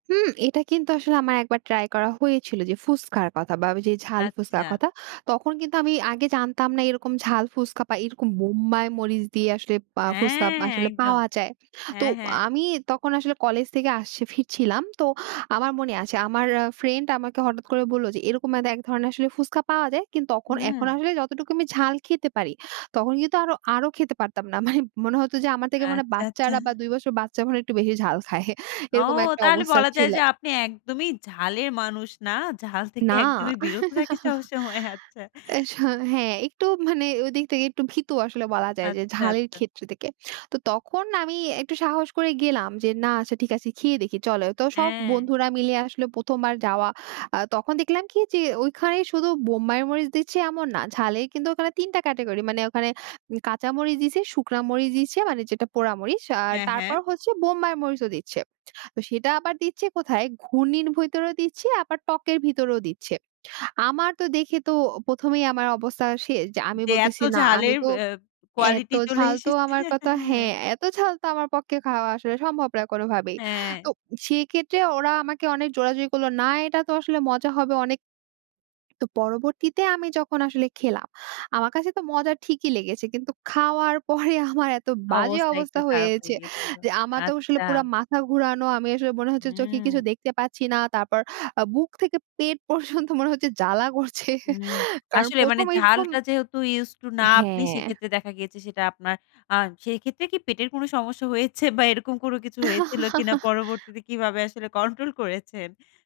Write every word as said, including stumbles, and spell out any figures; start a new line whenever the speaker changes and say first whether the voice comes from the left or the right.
right: হুম, এটা কিন্তু আসলে আমার এক বার ট্রাই করা হয়েছিল, যে ফুস্কার কথা বা ওই যে ঝাল ফুস্কার
left: আচ্ছা।
right: কথা। তখন কিন্তু আমি আগে জানতাম না এরকম ঝাল ফুসকা বা এরকম মম্বাই মরিচ দিয়ে আসলে পা
left: অ্যা
right: ফুসকা আসলে
left: একদম।
right: পাওয়া যায়। তো
left: হ্যাঁ, হ্যাঁ।
right: আমি তখন আসলে কলেজ থেকে আসছি, ফিরছিলাম। তো আমার মনে আছে, আমার আ ফ্রেন্ড আমাকে হঠাৎ করে বললো যে এরকম ম্যাদা এক ধরনের আসলে ফুচকা পাওয়া যায়। কিন্তু তখন এখন
left: উ
right: আসলে যতটুকু আমি ঝাল খেতে পারি, তখন কিন্তু আরো, আরো খেতে পারতাম না। মানে মনে হত যে আমার থেকে মনে
left: আচ্ছা, আচ্ছা।
right: বাচ্চারা বা দুই বসর বাচ্চা মনে একটু বেশি ঝাল খায়।
left: ও,
right: এরকম একটা
left: তাহলে
right: অবস্থা
left: বলা যায়
right: ছিল।
left: যে, আপনি একদমই ঝালের মানুষ না, ঝাল থেকে
right: না।
left: একদমই বিরত থাকে সব সময়। আচ্ছা।
right: এ স হ্যাঁ, একটু মানে ওইদিক তেকে একটু ভীতু আসলে বলা যায় যে
left: আচ্ছা,
right: ঝালের
left: আচ্ছা।
right: ক্ষেত্রে তেকে। তো তখন আমি একটু সাহস করে গেলাম যে না, আচ্ছা ঠিক আছে, খেয়ে দেখি, চলো তো সব
left: হ্যাঁ।
right: বন্ধুরা মিলে আসলো, প্রথম বার যাওয়া। আ তখন দেখলাম কি যে, ওইখানেই শুধু বোম্বাই মরিচ দিচ্ছে এমন না। ঝালের কিন্তু ওখানে তিন টা ক্যাটেগরি, মানে ওখানে কাঁচা মরিচ দিছে, শুকনা মরিচ দিছে, মানে যেটা পোড়া মরিচ, আর
left: হ্যাঁ, হ্যাঁ।
right: তারপর হচ্ছে বোম্বাই মরিচও দিচ্ছে। তো সেটা আবার দিচ্ছে কোথায়, ঘূর্ণির ভইতরে দিচ্ছে, আবার টকের ভিতরেও দিচ্ছে। আমার তো দেখে তো প্রথম এই আমার অবস্থা শেষ। যে আমি
left: যে এত
right: বলতেছি, না আমি
left: ঝালের
right: তো
left: অ্যা
right: এত
left: কোয়ালিটি চলে
right: ঝাল, তো
left: এসেছে।
right: আমার কতা
left: হ্যাঁ।
right: হ্যাঁ, এত ঝাল তো আমার পক্কে খাওয়া আসলে সম্ভব না কোনোভাবেই। তো
left: অ্যা
right: সেই ক্ষেত্রে ওরা আমাকে অনেক জোরাজুরি করল, না এটা তো আসলে মজা হবে অনেক। তো পরবর্তীতে আমি যখন আসলে খেলাম, আমার কাছে তো মজা ঠিকই লেগেছে, কিন্তু খাওয়ার পরে আমার এত বাজে
left: অবস্থা একটু
right: অবস্থা
left: খারাপ হয়ে
right: হয়েছে
left: গিয়েছিল,
right: যে আমার তো আসলে
left: আচ্ছা।
right: পুরা মাথা ঘুরানো। আমি আসলে মনে হচ্ছে চোখে কিছু
left: উম
right: দেখতে পাচ্ছি না। তারপর আ বুক থেকে পেট পর্যন্ত মনে হচ্ছে জ্বালা করছে
left: উম
right: কারণ
left: আসলে মানে
right: প্রথম এইশকম
left: ঝালটা যেহেতু ইউজড টু না আপনি,
right: হ্যাঁ।
left: সেক্ষেত্রে দেখা গিয়েছে সেটা আপনার আ সেক্ষেত্রে কি পেটের কোনো সমস্যা হয়েছে বা এরকম কোনো কিছু হয়েছিল কিনা? পরবর্তীতে কিভাবে আসলে কন্ট্রোল করেছেন?